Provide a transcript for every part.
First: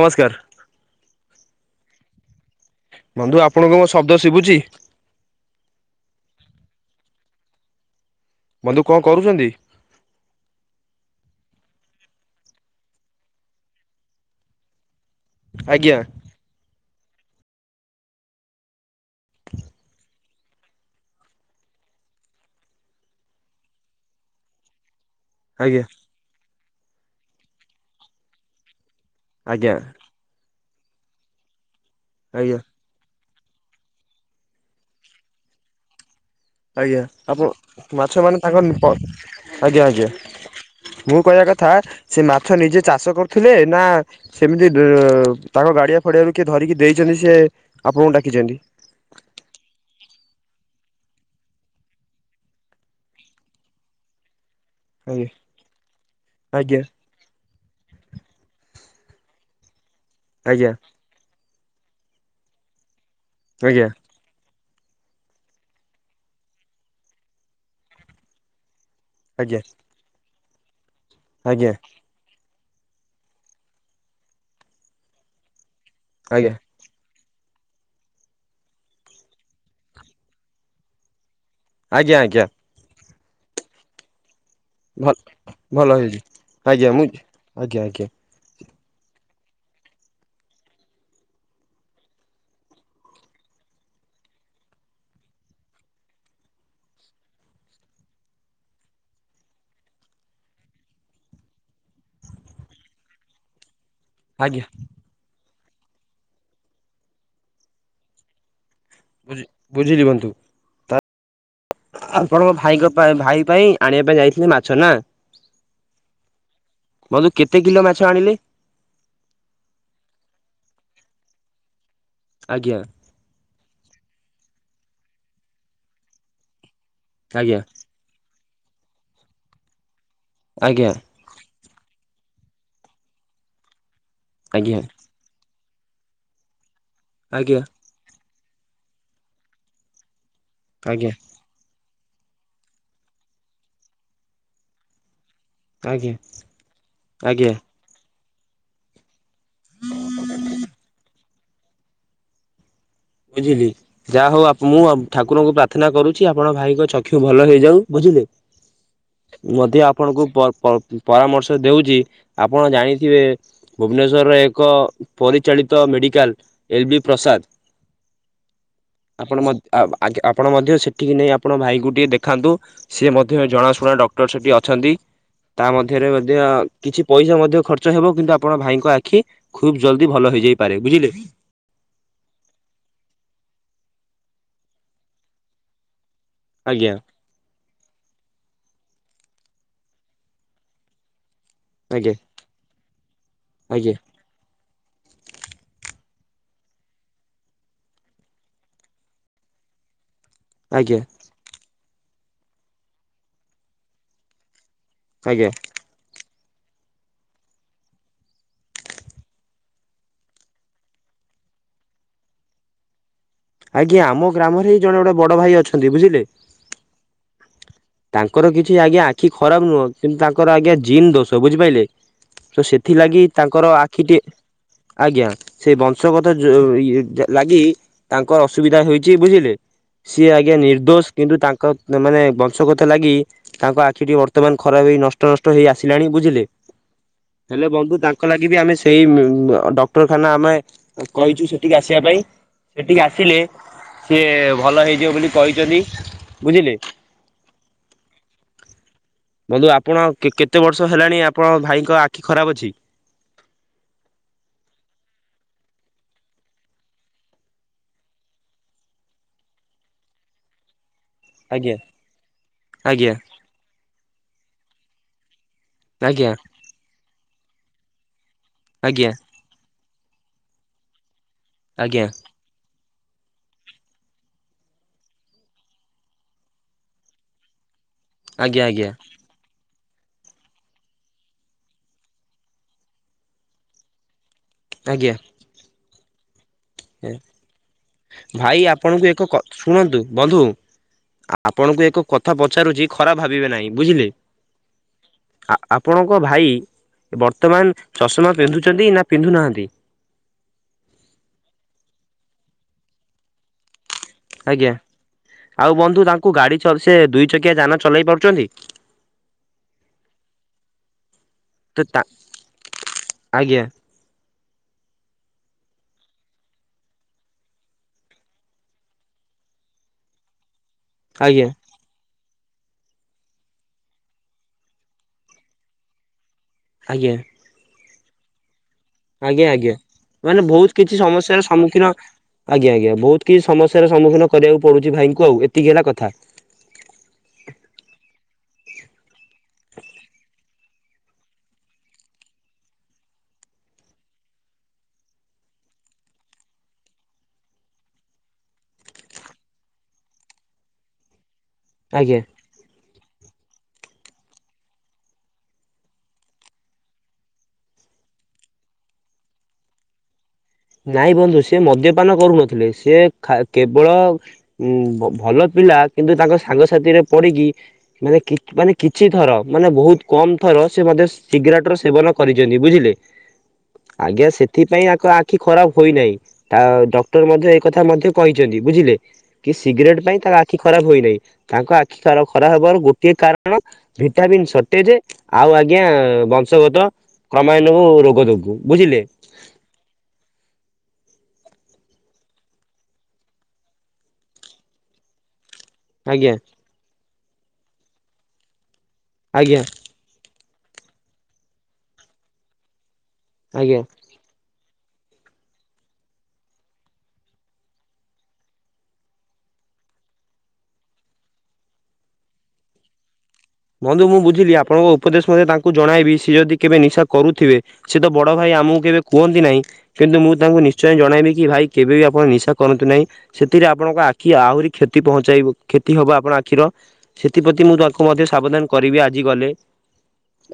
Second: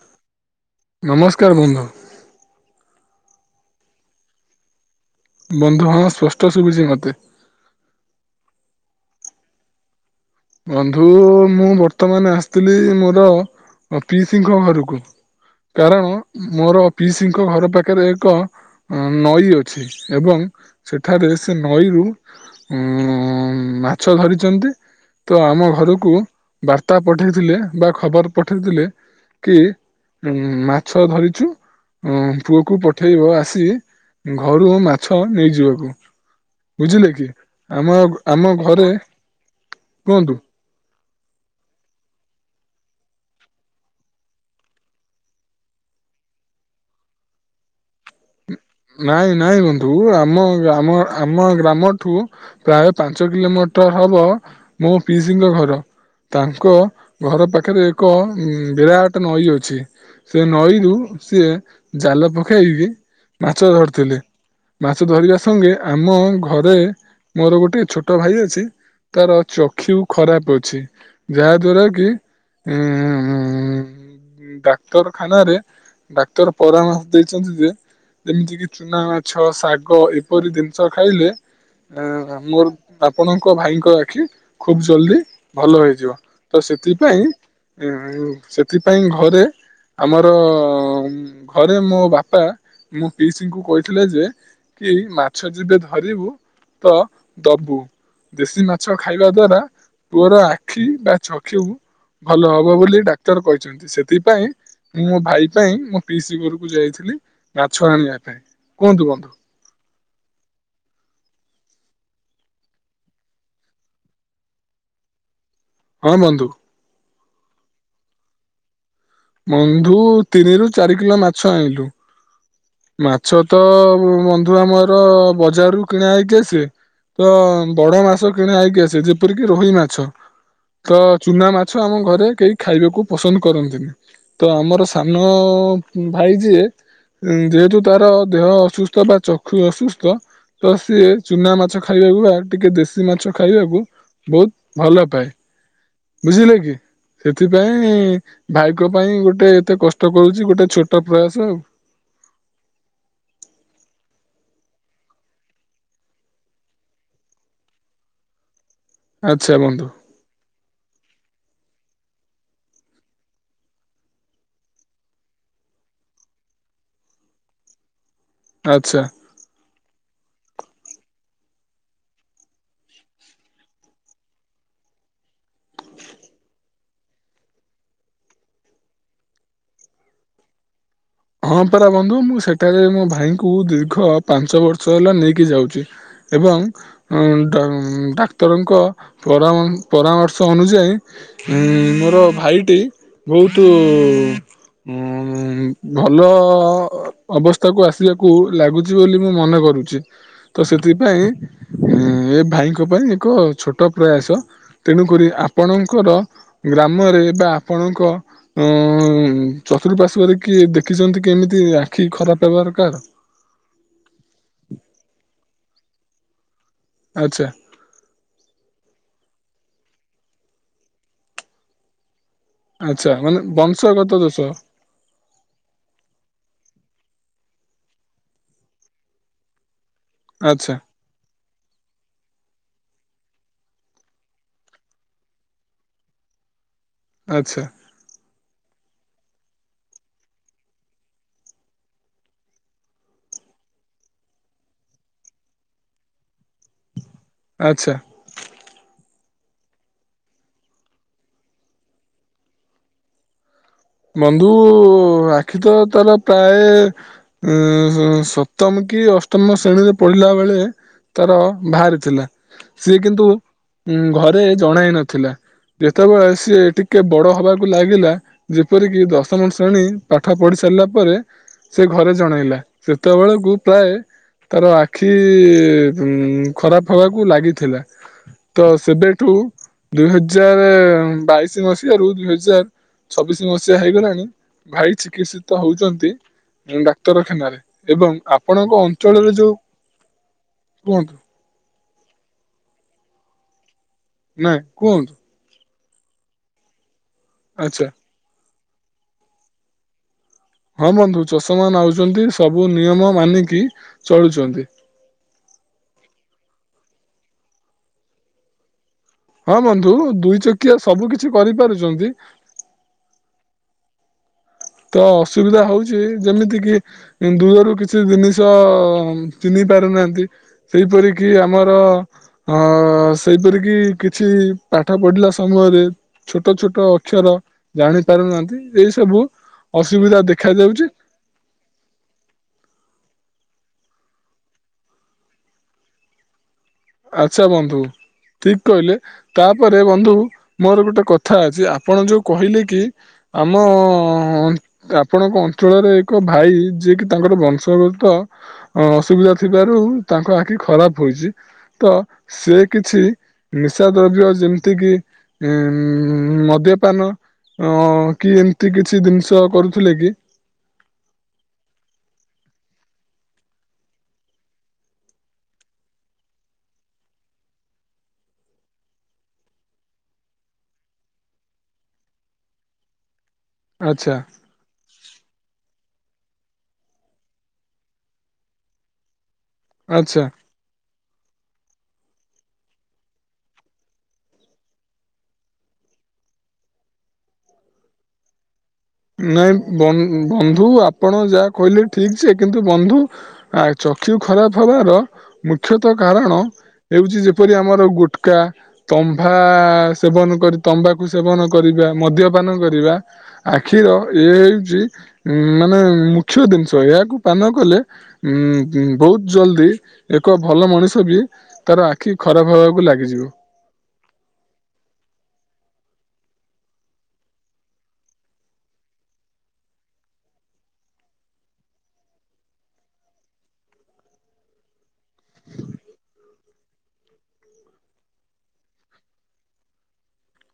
ନମସ୍କାର। ନମସ୍କାର ବନ୍ଧୁ। ବନ୍ଧୁ ଆପଣଙ୍କୁ ମୋ ଶବ୍ଦ ଶିଭୁଛି? ବନ୍ଧୁ ହଁ ସ୍ପଷ୍ଟ ଶୁଭୁଛି ମତେ ବନ୍ଧୁ କଣ କରୁଛନ୍ତି? ବନ୍ଧୁ ମୁଁ ବର୍ତ୍ତମାନ ଆସିଥିଲି ମୋର ପିସିଙ୍କ ଘରକୁ। ଆଜ୍ଞା କାରଣ ମୋର ପିସି ଙ୍କ ଘର ପାଖରେ ଏକ ଅ ନଈ ଅଛି ଏବଂ ସେଠାରେ ସେ ନଈରୁ ଉଁ ମାଛ ଧରିଛନ୍ତି। ତ ଆମ ଆଜ୍ଞା ଘରକୁ ବାର୍ତ୍ତା ପଠେଇଥିଲେ ବା ଖବର ପଠେଇଥିଲେ କି ଆଜ୍ଞା ଉ ମାଛ ଧରିଚୁ ଉଁ ଆଜ୍ଞା ପୁଅକୁ ପଠେଇବ ଆ ସି ଘରୁ ମାଛ ନେଇଯିବାକୁ। ଆଜ୍ଞା ବୁଝିଲେ କି ଆପଣ ଆମ ମାଛ ମାନେ ଆମ ତାଙ୍କର ଘରେ ତ ଆଜ୍ଞା ଆଜ୍ଞା। କୁହନ୍ତୁ ମୁଁ କହିବା କଥା ସେ ମାଛ ନିଜେ ଚାଷ କରୁଥିଲେ ନା ସେମିତି ତାଙ୍କ ଗାଡିଆ ଫଡିଆରୁ କିଏ ଧରିକି ଦେଇଛନ୍ତି? ସିଏ ଆପଣଙ୍କୁ ଡାକିଚନ୍ତି ନାଇଁ ନାଇଁ ବନ୍ଧୁ ଆମ ଆମ ଆମ ଗ୍ରାମଠୁ ପ୍ରାୟ ପାଞ୍ଚ କିଲୋମ ଟର ହବ ମୋ ଆଜ୍ଞା ପିସିଙ୍କ ଘର ତାଙ୍କ ଆଜ୍ଞା ଘର ପାଖରେ ଏକ ଉଁ ବିରାଟ ଗୋଟେ ନଈ ଅଛି ସେ ଆଜ୍ଞା ନଈରୁୁ ସିଏ ଜାଲ ପକେଇକି ମାଛ ଆଜ୍ଞା ଧରିଥିଲେ। ମାଛ ଧରିବା ସଙ୍ଗେ ଆମ ଘରେ ମୋର ଗୋଟେ ଛୋଟ ଭାଇ ଅଛି। ତାର ଆଜ୍ଞା ଚକ୍ଷୁ ଖରାପ ଅଛି ଆଜ୍ଞା ଯାହା ଆଜ୍ଞା ଦ୍ଵାରା କି ହୁଁଁ ଡାକ୍ତରଖାନାରେ ଡାକ୍ତର ପରାମ ଦେଇଚନ୍ତି ଯେ ଯେମିତି କି ଚୁନା ମାଛ ଶାଗ ଏପରି ଦିନିଷ ଖାଇଲେ ଆଜ୍ଞା ଏଁ ଆଜ୍ଞା ମୋର ଆପଣଙ୍କ ଭାଇଙ୍କ ଆଖି ଖୁବ ଭଲ ଜଲ୍ଦି ଭଲ ହେଇଯିବ ତ ଆଜ୍ଞା ମୁଁ ସେଥିପାଇଁ ଆଜ୍ଞା ଉଁ ଆଜ୍ଞା ଉଁ ସେ ଥିପାଇଁ ଘରେ ଆମର ଘରେ ମୋ ବାପା ମୋ ପିସିଙ୍କୁ କହିଥିଲେ ଯେ କି ମାଛ ଯେବେ ଧରିବୁ ତ ଦବୁ ଦେଶୀ ମାଛ ଖାଇବା ଦ୍ଵାରା ପୁଅର ଆଖି ବା ଚକ୍ଷୁ ଭଲ ହବ ବୋଲି ଡାକ୍ତର କହିଛନ୍ତି। ସେ ଥିପାଇଁ ଆଜ୍ଞା ମୁଁ ମୋ ଭାଇ ପାଇଁ ମୋ ପିସି ଘରକୁ ଯାଇଥିଲି ମାଛ ଆଣିବା ପାଇଁ। କୁହନ୍ତୁ ବନ୍ଧୁ ବୁଝ ବୁଝିଲି ବନ୍ଧୁ। ତା ଆପଣଙ୍କ ଭାଇ ଙ୍କ ପାଇଁ ଭାଇ ପାଇଁ ଆଣିବା ପାଇଁ ଯାଇଥିଲେ ମାଛ ନା? ହଁ ବନ୍ଧୁ। ବନ୍ଧୁ କେତେ କିଲ ମାଛ ଆଣିଲେ? ବନ୍ଧୁ ତିନିରୁ ଚାରି କିଲ ମାଛ ଆଇଁଲୁ। ଆଜ୍ଞା। ତ ବନ୍ଧୁ ଆମର ବଜାରରୁୁ କିଣା ହେଇକି ଆସେ ତ ଆଜ୍ଞା ବଡ ମାସ କିଣାହେଇକି ଆସେ ଯେପରିକି ରୋହି ମାଛ ତ ଆଜ୍ଞା ଚୁନା ମା ଛ ଆମ ଘରେ କେହି ଖାଇବାକୁ ପସନ୍ଦ କରନ୍ତିନି ତ ଆଜ୍ଞା ଆମର ସାନ ଭାଇ ଯିଏ ଆଜ୍ଞା ଯେହେତୁ ତାର ଦେହ ଅସୁସ୍ଥ ବା ଚକ୍ଷୁ ଅସୁସ୍ଥ ତ ସିଏ ଆଜ୍ଞା ଚୁନା ମାଛ ଖାଇବାକୁ ବା ଟିକେ ଦେଶୀ ମାଛ ଖାଇବାକୁ ବହୁତ ଭଲ ପାଏ। ଆଜ୍ଞା ବୁଝିଲେ କି ଆଜ୍ଞା ସେଥିପାଇଁ ଭାଇକ ପାଇଁ ଗୋ ଟେ ଏତେ କଷ୍ଟ କରୁଚି ଗୋଟେ ଛୋଟ ପ୍ରୟାସ ଆଉ। ବୁଝିଲି ଯାହା ହଉ ଆ ମୁଁ ଠାକୁରଙ୍କୁ ପ୍ରାର୍ଥନା କରୁଛି ଆପଣ ଭାଇଙ୍କ ଚକ୍ଷୁ ଭଲ ହେଇଯାଉ ବୁଝିଲେ। ହ ମଧ୍ୟ ଆପଣଙ୍କୁ ପ-ପ-ପରାମର୍ଶ ଦେଉଚି ଆପଣ ଜାଣିଥିବେ ଭୁବନେଶ୍ଵରରେ ଏକ ପରିଚାଳିତ ମେଡିକାଲ ଏଲ ବି ପ୍ରାସାଦ ଆଚ୍ଛା ଆପଣ ମ-ଆ-ଆଗେ-ଆପଣ ମଧ୍ଯ ସେଠିକି ନେଇ ଆ ଆପଣ ଭାଇକୁ ଟିକେ ଦେଖାନ୍ତୁ ସିଏ ମଧ୍ୟ ଜଣାଶୁଣା ଡକ୍ଟର ସେଠି ଅଛନ୍ତି। ତା ମଧ୍ୟରେ ମଧ୍ୟ କିଛି ପଇସା ମଧ୍ୟ ଖର୍ଚ୍ଚ ହେବ କିନ୍ତୁ ଆପଣ ଭାଇଙ୍କ ଆଖି ଖୁବ୍ ଜଲଦି ଭଲ ହେଇଯାଇପାରେ ବୁଝିଲେ। ହଁ ପରା ବନ୍ଧୁ ମୁଁ ସେଠାରେ ମୋ ଭା ଭାଇଙ୍କୁ ଦୀର୍ଘ ପାଞ୍ଚ ବର୍ଷ ହେଲା ନେଇକି ଯାଉଚି। ଏବଂ ଆଜ୍ଞା ଡ-ଡାକ୍ତରଙ୍କ ପରାମନ୍ ପରାମର୍ଶ ଅନୁଯାୟୀ ଉଁ ଆଜ୍ଞା ମୋର ଭାଇଟି ବହୁତୁ ଆଜ୍ଞା ଉଁ ଭଲ ଅବସ୍ଥାକୁ ଆସିବାକୁ ଲାଗୁଚି ବୋଲି ମୁଁ ମନେ କରୁଚି। ତ ଆଜ୍ଞା ସେଥିପାଇଁ ଏ ଭାଇଙ୍କ ପାଇଁ ଏକ ଛୋଟ ପ୍ରୟାସ। ତେଣୁ କରି ଆଜ୍ଞା ଆପଣଙ୍କର ଗ୍ରାମରେ ବା ଆପଣଙ୍କ ଅ ଚତୁଃପାର୍ଶ୍ଵରେ କି ଦେଖିଛନ୍ତି କେମିତି ଆଖି ଖରାପ ହେବାର କାହାର? ଆଜ୍ଞା ଆମ ଗ୍ରାମରେ ଏ ଜଣେ ବଡ ଭାଇ ଅଛନ୍ତି ବୁଝିଲେ। ଆଛା। ତାଙ୍କର କିଛି ଆଜ୍ଞା ଆଖି ଖରାପ ନୁହଁ କିନ୍ତୁ ତାଙ୍କର ଆଜ୍ଞା ଜିନ୍ ଦୋଷ ବୁଝିପାଇଲେ। ତ ଆଚ୍ଛା ସେଥିଲାଗି ମାନେ ତାଙ୍କର ବଂଶଗତ ଆଖିଟି ଦୋଷ ଆଜ୍ଞା ସେଇ ବଂଶଗତ ଯୋ ଇ ଏ ଲାଗି ତାଙ୍କ ଅସୁବିଧା ହୋଇଚି ବୁଝିଲେ। ସିଏ ଆଜ୍ଞା ଆଚ୍ଛା ନିର୍ଦ୍ଦୋଷ କିନ୍ତୁ ତାଙ୍କ ମାନେ କଥା ଲାଗି ତାଙ୍କ ଆଖିଟି ବର୍ତ୍ତମାନ ଖରାପ ହେଇ ନଷ୍ଟ ନଷ୍ଟ ହେଇ ଆସିଲାଣି ବୁଝିଲେ। ଆଚ୍ଛା ହେଲେ ବନ୍ଧୁ ତାଙ୍କ ଲାଗି ବି ଆମେ ସ ସେଇ ଡକ୍ଟରଖାନା ଆମେ କହିଛୁ ସେଠିକି ଆସିବା ପାଇଁ ସେଠିକି ଆସିଲେ ସିଏ ଭଲ ହେଇଯିବ ବୋଲି କହିଛନ୍ତି ବୁଝିଲେ। ଆଛା। ବନ୍ଧୁ ଆପଣ କେ କେତେ ବର୍ଷ ହେଲାଣି ଆପଣଙ୍କ ଭାଇଙ୍କ ଆଖି ଖରାପ ଅଛି? ବନ୍ଧୁ ଆଖି ତ ତାର ପ୍ରାୟ ଉଁ ସପ୍ତମ କି ଅଷ୍ଟମ ଶ୍ରେଣୀରେ ପଢିଲା ବେଳେ। ତାର ଆଜ୍ଞା ବାହାରି ଥିଲା ସିଏ ଆଜ୍ଞା କିନ୍ତୁ ଘରେ ଜଣାଇ ନଥିଲା। ଯେତେବେଳେ ଆଜ୍ଞା ସିଏ ଟିକେ ବଡ ହବାକୁ ଲାଗିଲା ଯେପରିକି ଆଜ୍ଞା ଦଶମ ଶ୍ରେଣୀ ପାଠ ପଢି ସାରିଲା ପରେ ସେ ଆଜ୍ଞା ଘରେ ଜଣେଇଲା ସେତେବେଳକୁ ପ୍ରାୟ ତାର ଆଖି ଉଁ ଖରାପ ହବାକୁ ଲାଗିଥିଲା। ତ ଆଜ୍ଞା ସେବେଠୁ ଦୁଇ ହଜାର ବାଇଶି ମସିହାରୁ ଦୁଇ ହଜାର ଛବିଶି ମସିହା ହେଇଗଲାଣି। ଭାଇ ଆଜ୍ଞା ଚିକିତ୍ସିତ ହଉଚନ୍ତି। ଭାଇ ଆପଣଙ୍କ ଆପଣଙ୍କୁ ଅଞ୍ଚଳରେ ଏକ ଯୋଉ ଶୁଣନ୍ତୁ ବନ୍ଧୁ କୁହନ୍ତୁ ଆପଣଙ୍କୁ ଏକ କଥା ପଚାରୁଛି ଖରାପ ଭାବିବେ ନାହିଁ। ବୁଝିଲେ ନାଇଁ କୁହନ୍ତୁ। ଆପଣଙ୍କ ଭାଇ ବର୍ତ୍ତମାନ ଆଚ୍ଛା ଚଷମା ପିନ୍ଧୁଚନ୍ତି ନା ପିନ୍ଧୁ ନାହାନ୍ତି ହଁ ବନ୍ଧୁ ଚଷମା ନଉଚନ୍ତି ସବୁ ନିୟମ ମାନିକି ଚଳୁଛନ୍ତି ଆଜ୍ଞା ଆଉ ବନ୍ଧୁ ତାଙ୍କୁ ଗାଡି ସେ ଦୁଇ ଚକିଆ ଯାନ ଚଲେଇ ପାରୁଚନ୍ତି। ହଁ ବନ୍ଧୁ ଦୁଇ ଚକିଆ ସବୁ କିଛି ତ ତା କରିପାରୁଛନ୍ତି। ଆଜ୍ଞା ତ ଅସୁବିଧା ହଉଛି ଯେମିତି କିି ଦୂରରୁ କିଛି ଜିନିଷ ଚିନି ପାରୁନାହାନ୍ତି ସେଇପରି କିି ଆଜ୍ଞା ଆମର ହଁ ସେଇପରିକି କିଛି ପାଠ ପଢିଲା ସମୟରେ ଛୋଟ ଛୋଟ ଆଜ୍ଞା ଅକ୍ଷର ଜାଣି ପାରୁନାହାନ୍ତି ଏଇ ସବୁ ଆଜ୍ଞା ଆଜ୍ଞା ଅସୁବିଧା ମାନେ ବହୁତ ଦେଖାଯାଉଛି କିଛି ସମସ୍ୟାର ସମ୍ମୁଖୀନ ଆଜ୍ଞା ଆଜ୍ଞା ବହୁତ। କି ସମସ୍ୟାର ସମ୍ମୁଖୀନ କରିବାକୁ ପଡୁଛି ଭାଇଙ୍କୁ ଆଉ ଏତିକି ହେଲା କଥା। ଆଛା ବନ୍ଧୁ ଠିକ କହିଲେ ତାପରେ ବନ୍ଧୁ ମୋର ଗୋଟେ କଥା ଅଛି ଆପଣ ଯୋଉ କହିଲେ କି ଆମ ଆପଣଙ୍କ ଅଞ୍ଚଳରେ ଏକ ଭାଇ ଯିଏକି ତାଙ୍କର ବଂଶଗତ ଅ ଅସୁବିଧା ଥିବାରୁ ତାଙ୍କ ଆଖି ଖରାପ ହୋଇଛି। ତ ଆଜ୍ଞା ସେ କିଛି ନିଶା ଦ୍ରବ୍ୟ ଯେମିତି କିି ଉଁ ମଦ୍ୟପାନ ଅ କି ଏମିତି କିଛି ଜିନିଷ କରୁଥିଲେ କି? ନାଇଁ ବନ୍ଧୁ ସେ ମଦ୍ୟପାନ କରୁନଥିଲେ ସେ କେବଳ ଭଲ ପିଲା କିନ୍ତୁ ତାଙ୍କ ସାଙ୍ଗସାଥିରେ ପଡିକି ମାନେ ମାନେ କିଛିଥର ମାନେ ବହୁତ କମ ଥର ସେ ସିଗରେଟ ର ସେବନ କରିଚନ୍ତି ବୁଝିଲେ ଆଚ୍ଛା ଆଜ୍ଞା ସେଥିପାଇଁ ଆଖି ଖରାପ ହୋଇନାହିଁ ତା ଡକ୍ଟର ମଧ୍ୟ ଏକଥା ମଧ୍ୟ କହିଚନ୍ତି ବୁଝିଲେ। କି ସିଗରେଟ୍ ପାଇଁ ଆଚ୍ଛା ତାଙ୍କ ଆଖି ଖରାପ ହୋଇନାହିଁ। ତାଙ୍କ ଆଖି ସାର ଖରା ହବାରୁ ଗୋଟିଏ କାରଣ ଭିଟାମିିନ୍ ସଟେଜ୍ ଆଉ ଆଜ୍ଞା ବଂଶଗତ କ୍ରମାଇନୁ ରୋଗ ଯୋଗୁ। ବୁଝିଲେ ନାଇଁ ବନ ବନ୍ଧୁ ଆପଣ ଯାହା କହିଲେ ଠିକ୍ ଯେ କିନ୍ତୁ ବନ୍ଧୁ ଆ ଚକ୍ଷୁ ଖରାପ ହବାର ମୁଖ୍ୟତଃ ଆଜ୍ଞା କାରଣ ହେଉଛି ଯେପରି ଆମର ଗୁଟକା ତମ୍ଭା ଆଜ୍ଞା ସେବନ କରି ତମ୍ବାକୁ ସେବନ କରିବା ମଦ୍ୟପାନ କରିବା ଆଜ୍ଞା। ଆଖିର ଏ ହେଉଛି ଉଁ ମାନେ ମୁଖ୍ୟ ଜିନିଷ ଏହାକୁ ପାନ କଲେ ଉଁ ବହୁତ ଜଲଦି ଏକ ଭଲ ମଣିଷ ବି ତାର ଆଖି ଖରାପ ହବାକୁ ଲାଗିଯିବ। ବନ୍ଧୁ ମୁଁ ବୁଝିଲି ଆପଣଙ୍କ ଉପଦେଶ ମୁଁ ଆଗେ ତାଙ୍କୁ ଜଣାଇବି ସିଏ ଯଦି କେବେ ନିଶା କରୁଥିବେ ସେ ତ ବଡ ଭାଇ ଆମୁକୁ କେବେ କୁହନ୍ତି ନାହିଁ କିନ୍ତୁ ମୁଁ ତାଙ୍କୁ ନିଶ୍ଚୟ ଜଣାଇବି କି ଭାଇ କେବେ ବି ଆପଣ ନିଶା କରନ୍ତୁ ନାହିଁ ସେ ସେଥିରେ ଆପଣଙ୍କ ଆଖି ଆହୁରି କ୍ଷତି ପହଞ୍ଚାଇବ କ୍ଷତି ହବ ଆପଣ ଆଖିର ସେଥି ପ୍ରତି ମୁଁ ତାଙ୍କୁ ମଧ୍ୟ ସ ସାବଧାନ କରିବି ଆଜି ଗଲେ।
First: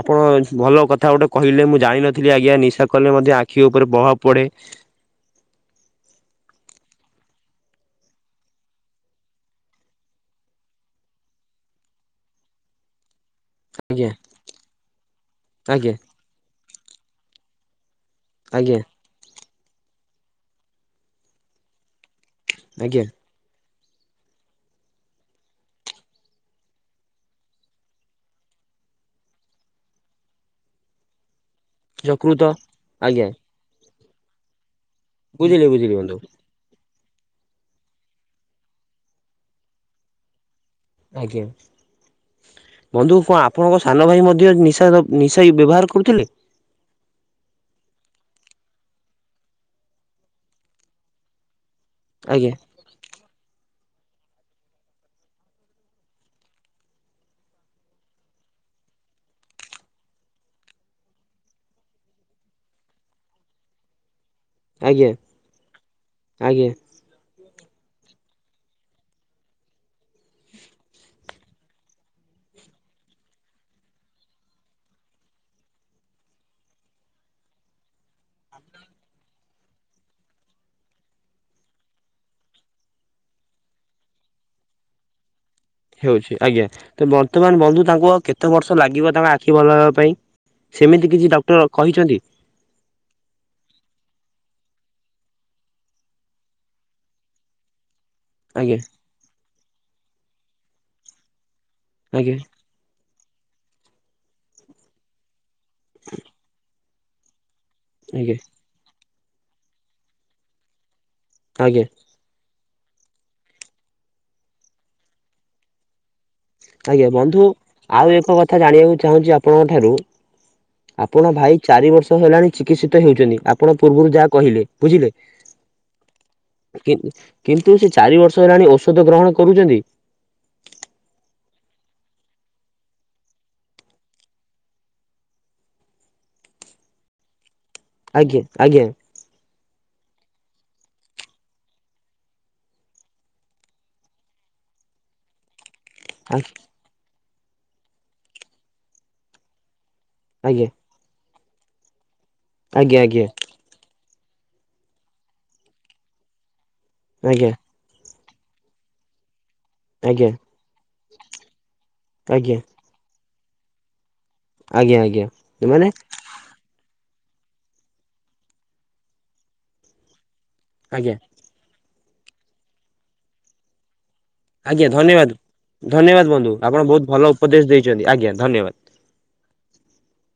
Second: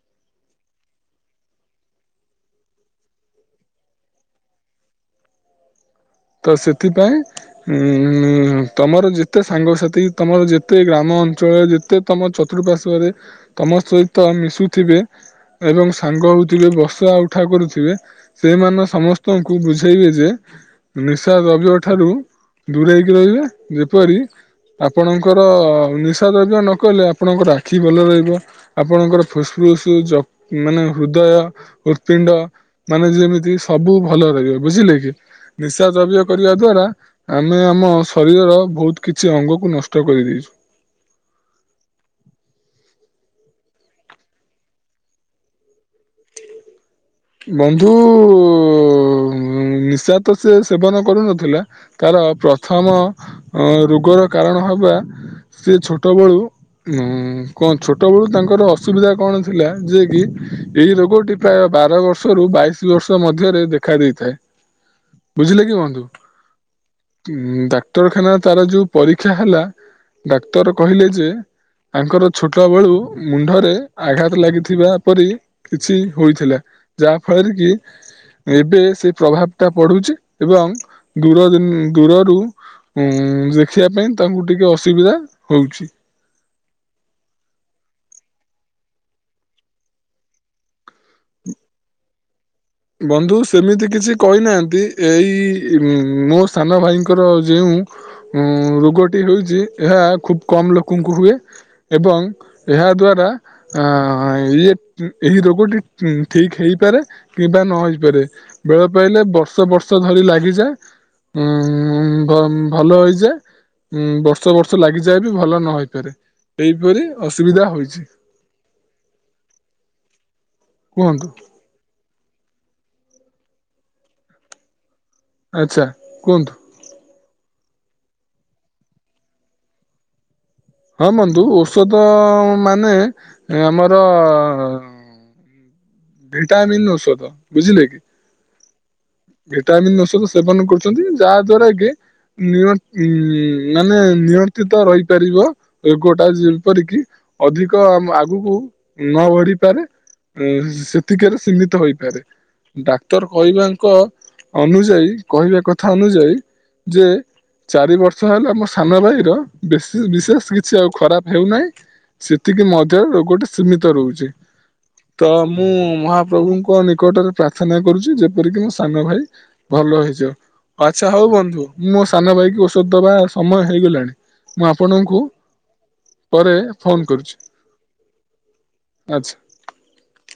ଆପଣ ଭଲ କଥା ଗୋଟେ କହିଲେ ମୁଁ ଜାଣିନଥିଲି ଆଜ୍ଞା ନିଶା କଲେ ମଧ୍ୟ ଆଖି ଉପରେ ପ୍ରଭାବ ପଡେ। ତ ସେଥିପାଇଁ ଉଁ ତମର ଯେତେ ସାଙ୍ଗସାଥି ତମର ଯେତେ ଗ୍ରାମ ଅଞ୍ଚଳରେ ଯେତେ ତମ ଚତୁଃପଶ୍ଵରେ ତମ ଆଜ୍ଞା ସହିତ ମିଶୁ ଥିବେ ଏବଂ ଆଜ୍ଞା ସାଙ୍ଗ ହେଉଥିବେ ବସା ଉଠା କରୁଥିବେ ଆଜ୍ଞା ସେମାନ ସମସ୍ତଙ୍କୁ ବୁଝେଇବେ ଯେ ନିଶା ଦ୍ରବ୍ୟ ଠାରୁ ଦୂରେଇ ଆଜ୍ଞା ହେଇକି ରହିବେ ଯେପରି ଆପଣଙ୍କର ନିଶା ଦ୍ରବ୍ୟ ନକଲେ ଆପଣଙ୍କର ଆଖି ଭଲ ରହିବ ଆପଣଙ୍କର ଫୁସ୍ ଫୁ ଫୁସ୍ ଯ ମାନେ ହୃଦ ହୃତ୍ ପିଣ୍ଡ ଯକୃତ ମାନେ ଆଜ୍ଞା ଯେମିତି ସବୁ ଭଲରେ ରହିବେ ବୁଝିଲେ କି। ବୁଝିଲି ନିଶା ବୁଝିଲି ବନ୍ଧୁ ଦ୍ରବ୍ୟ କରିବା ଦ୍ଵାରା ଆମେ ଆମ ଶରୀରର ବହୁତ କିଛି ଅଙ୍ଗକୁ ନଷ୍ଟ କରିଦେଇଛୁ। ଆଜ୍ଞା। ବନ୍ଧୁ କଁ ଆପଣଙ୍କ ସାନ ଭାଇ ମଧ୍ୟ ନିଶା ଦ୍ର ନିଶାରେ ବ୍ୟବହାର କରୁଥିଲେ? ବନ୍ଧୁ ଉ ଉଁ ନିଶା ତ ସେ ସେବନ କରୁନଥିଲା। ତାର ଆଜ୍ଞା ପ୍ରଥମ ରୋଗର କାରଣ ହବା ସେ ଛୋଟ ବେଳୁ ହୁଁ କଁ ଛୋଟ ବେଳୁ ତାଙ୍କର ଅସୁବିଧା କଣ ଥିଲା ଯେ କି ଏଇ ରୋଗଟି ପ୍ରାୟ ବାର ବ ବର୍ଷ ରୁ ବାଇଶି ବର୍ଷ ମଧ୍ୟରେ ଦେଖା ଦେଇଥାଏ। ଆଜ୍ଞା ବୁଝିଲେ କି ବନ୍ଧୁ ଉଁ ଆଜ୍ଞା ଡା ଡାକ୍ତରଖାନା ତାର ଯୋଉ ପରୀକ୍ଷା ହେଲା ଡାକ୍ତର କହିଲେ ଯେ ତାଙ୍କର ଛୋଟ ବଳୁ ମୁଣ୍ଡରେ ଆଘାତ ଲାଗିଥିବା ପରି କିଛି ହୋଇଥିଲା। ଯାହା ଫଳରେ କି ଏବେ ସେ ପ୍ରଭାବ ଟା ପଡୁଛି ଏବଂ ଦୂରଦିନ ଦୂରରୁ ହୁଁ ଦେଖିବା ପାଇଁ ତାଙ୍କୁ ଟିକେ ଅସୁବିଧା। ହଉଛି। ହେଉଛି ଆଜ୍ଞା ତ ବର୍ତ୍ତମାନ ବନ୍ଧୁ ତାଙ୍କୁ ଆଉ କେତେ ବର୍ଷ ଲାଗିବ ତାଙ୍କ ଆଖି ଭଲହେବା ପାଇଁ? ସେମିତି କିଛି ଡକ୍ଟର କହିଛନ୍ତି? ବନ୍ଧୁ ସେମିତି କିଛି କହି ନାହାନ୍ତି ଏଇ ଉଁ ମୋ ସାନ ଭାଇଙ୍କର ଯେଉଁ ଆଜ୍ଞା ଉଁ ରୋଗଟି ହୋଇଛି ଏହା ଖୁବ୍ କମ୍ ଲୋକଙ୍କୁ ହୁଏ ଏବଂ ଆଜ୍ଞା ଏହା ଦ୍ଵାରା ଆ ଇଏ ଏହି ରୋଗ ରୋଗଟି ଉଁ ଠିକ୍ ହେଇପାରେ କିମ୍ବା ନ ହେଇପାରେ ଆଜ୍ଞା ବେଳେ କହିଲେ ବର୍ଷ ବର୍ଷ ଧରି ଲାଗିଯାଏ ଆଜ୍ଞା ଉଁ ଭ ମ ଭଲ ହେଇଯାଏ ଉଁ ବର୍ଷ ବର୍ଷ ଲାଗିଯାଏ ବି ଭଲ ନହେଇପାରେ। ଆଜ୍ଞା ବନ୍ଧୁ ଆଉ ଏକ କଥା ଜାଣିବାକୁ ଚାହୁଁଛିୁ ଆପଣଙ୍କ ଠାରୁ କୁହନ୍ତୁ ଆପଣ ଭାଇ ଚାରି ବର୍ଷ ହେଲାଣି ଚିକିତ୍ସିତ ହେଉଛନ୍ତି ଆପଣ ପୂର୍ବୁରୁ ଯାହା କହିଲେ ବୁଝିଲେ। ଆଛା କୁହନ୍ତୁ। କିନ୍ତୁ ସେ ଚାରି ବର୍ଷ ହେଲାଣି ଔଷଧ ଗ୍ରହଣ କରୁଛନ୍ତି? ହଁ ବନ୍ଧୁ ଔଷଧ ମାନେ ଆମର ଭିଟାମିନ୍ ଔଷଧ, ବୁଝିଲେ କି? ଆଜ୍ଞା ଆଜ୍ଞା [inaudible] ଭିଟାମିନ ଔଷଧ ସେବନ କରୁଛନ୍ତି, ଯାହା ଦ୍ଵାରା କି ନି ଉ [unintelligible] ମାନେ ନିୟନ୍ତିତ ରହିପାରିବ। ରୋଗ ଟା ଆଜ୍ଞା ଯେପରିକି ଅଧିକ ଆଗକୁ ନ ବଢିପାରେ ଆଜ୍ଞା ସେତିକିରେ ସୀମିତ ହେଇପାରେ, ଆଜ୍ଞା ଆଜ୍ଞା ଡାକ୍ତର କହିବାଙ୍କ ଅନୁଯାୟୀ କହିବା କଥା ଅନୁଯାୟୀ, ଯେ ଆଜ୍ଞା -ଚାରି ବର୍ଷ ସେ ହେଲେ ଆମ ସାନ ଭାଇ ର ଆଜ୍ଞା ବିଶେଷ କିଛି ଆଉ ଖରାପ ହେଉନାହିଁ, ଆଜ୍ଞା ସେତିକି ମଧ୍ୟ ରୋଗଟ ସୀମିତ ରହୁଛି। ଆଜ୍ଞା ତ ଆଜ୍ଞା ମୁଁ ମାନେ ମହାପ୍ରଭୁଙ୍କ ନିକଟରେ ପ୍ରାର୍ଥନା କରୁଛି, ଯେପରିକି -ମୋ ସାନ ଭାଇ ଭଲ ହେଇଯାଉ। ଆଜ୍ଞା ଆଛା, ହଉ ବନ୍ଧୁ, ମୁଁ ମୋ ସାନ ଭାଇକି ଔଷଧ ଦବା ସମୟ ହେଇଗଲାଣି ମୁଁ ଆଜ୍ଞା ଆପଣଙ୍କୁ ଧନ୍ୟବାଦ, ଧନ୍ୟବାଦ ବନ୍ଧୁ, ପରେ ଆପଣ ଫୋନ ବହୁତ ଭଲ କରୁଛି ଉପଦେଶ ଦେଇଛନ୍ତି, ଆଜ୍ଞା ଧନ୍ୟବାଦ। ଟା ଚେ [unintelligible]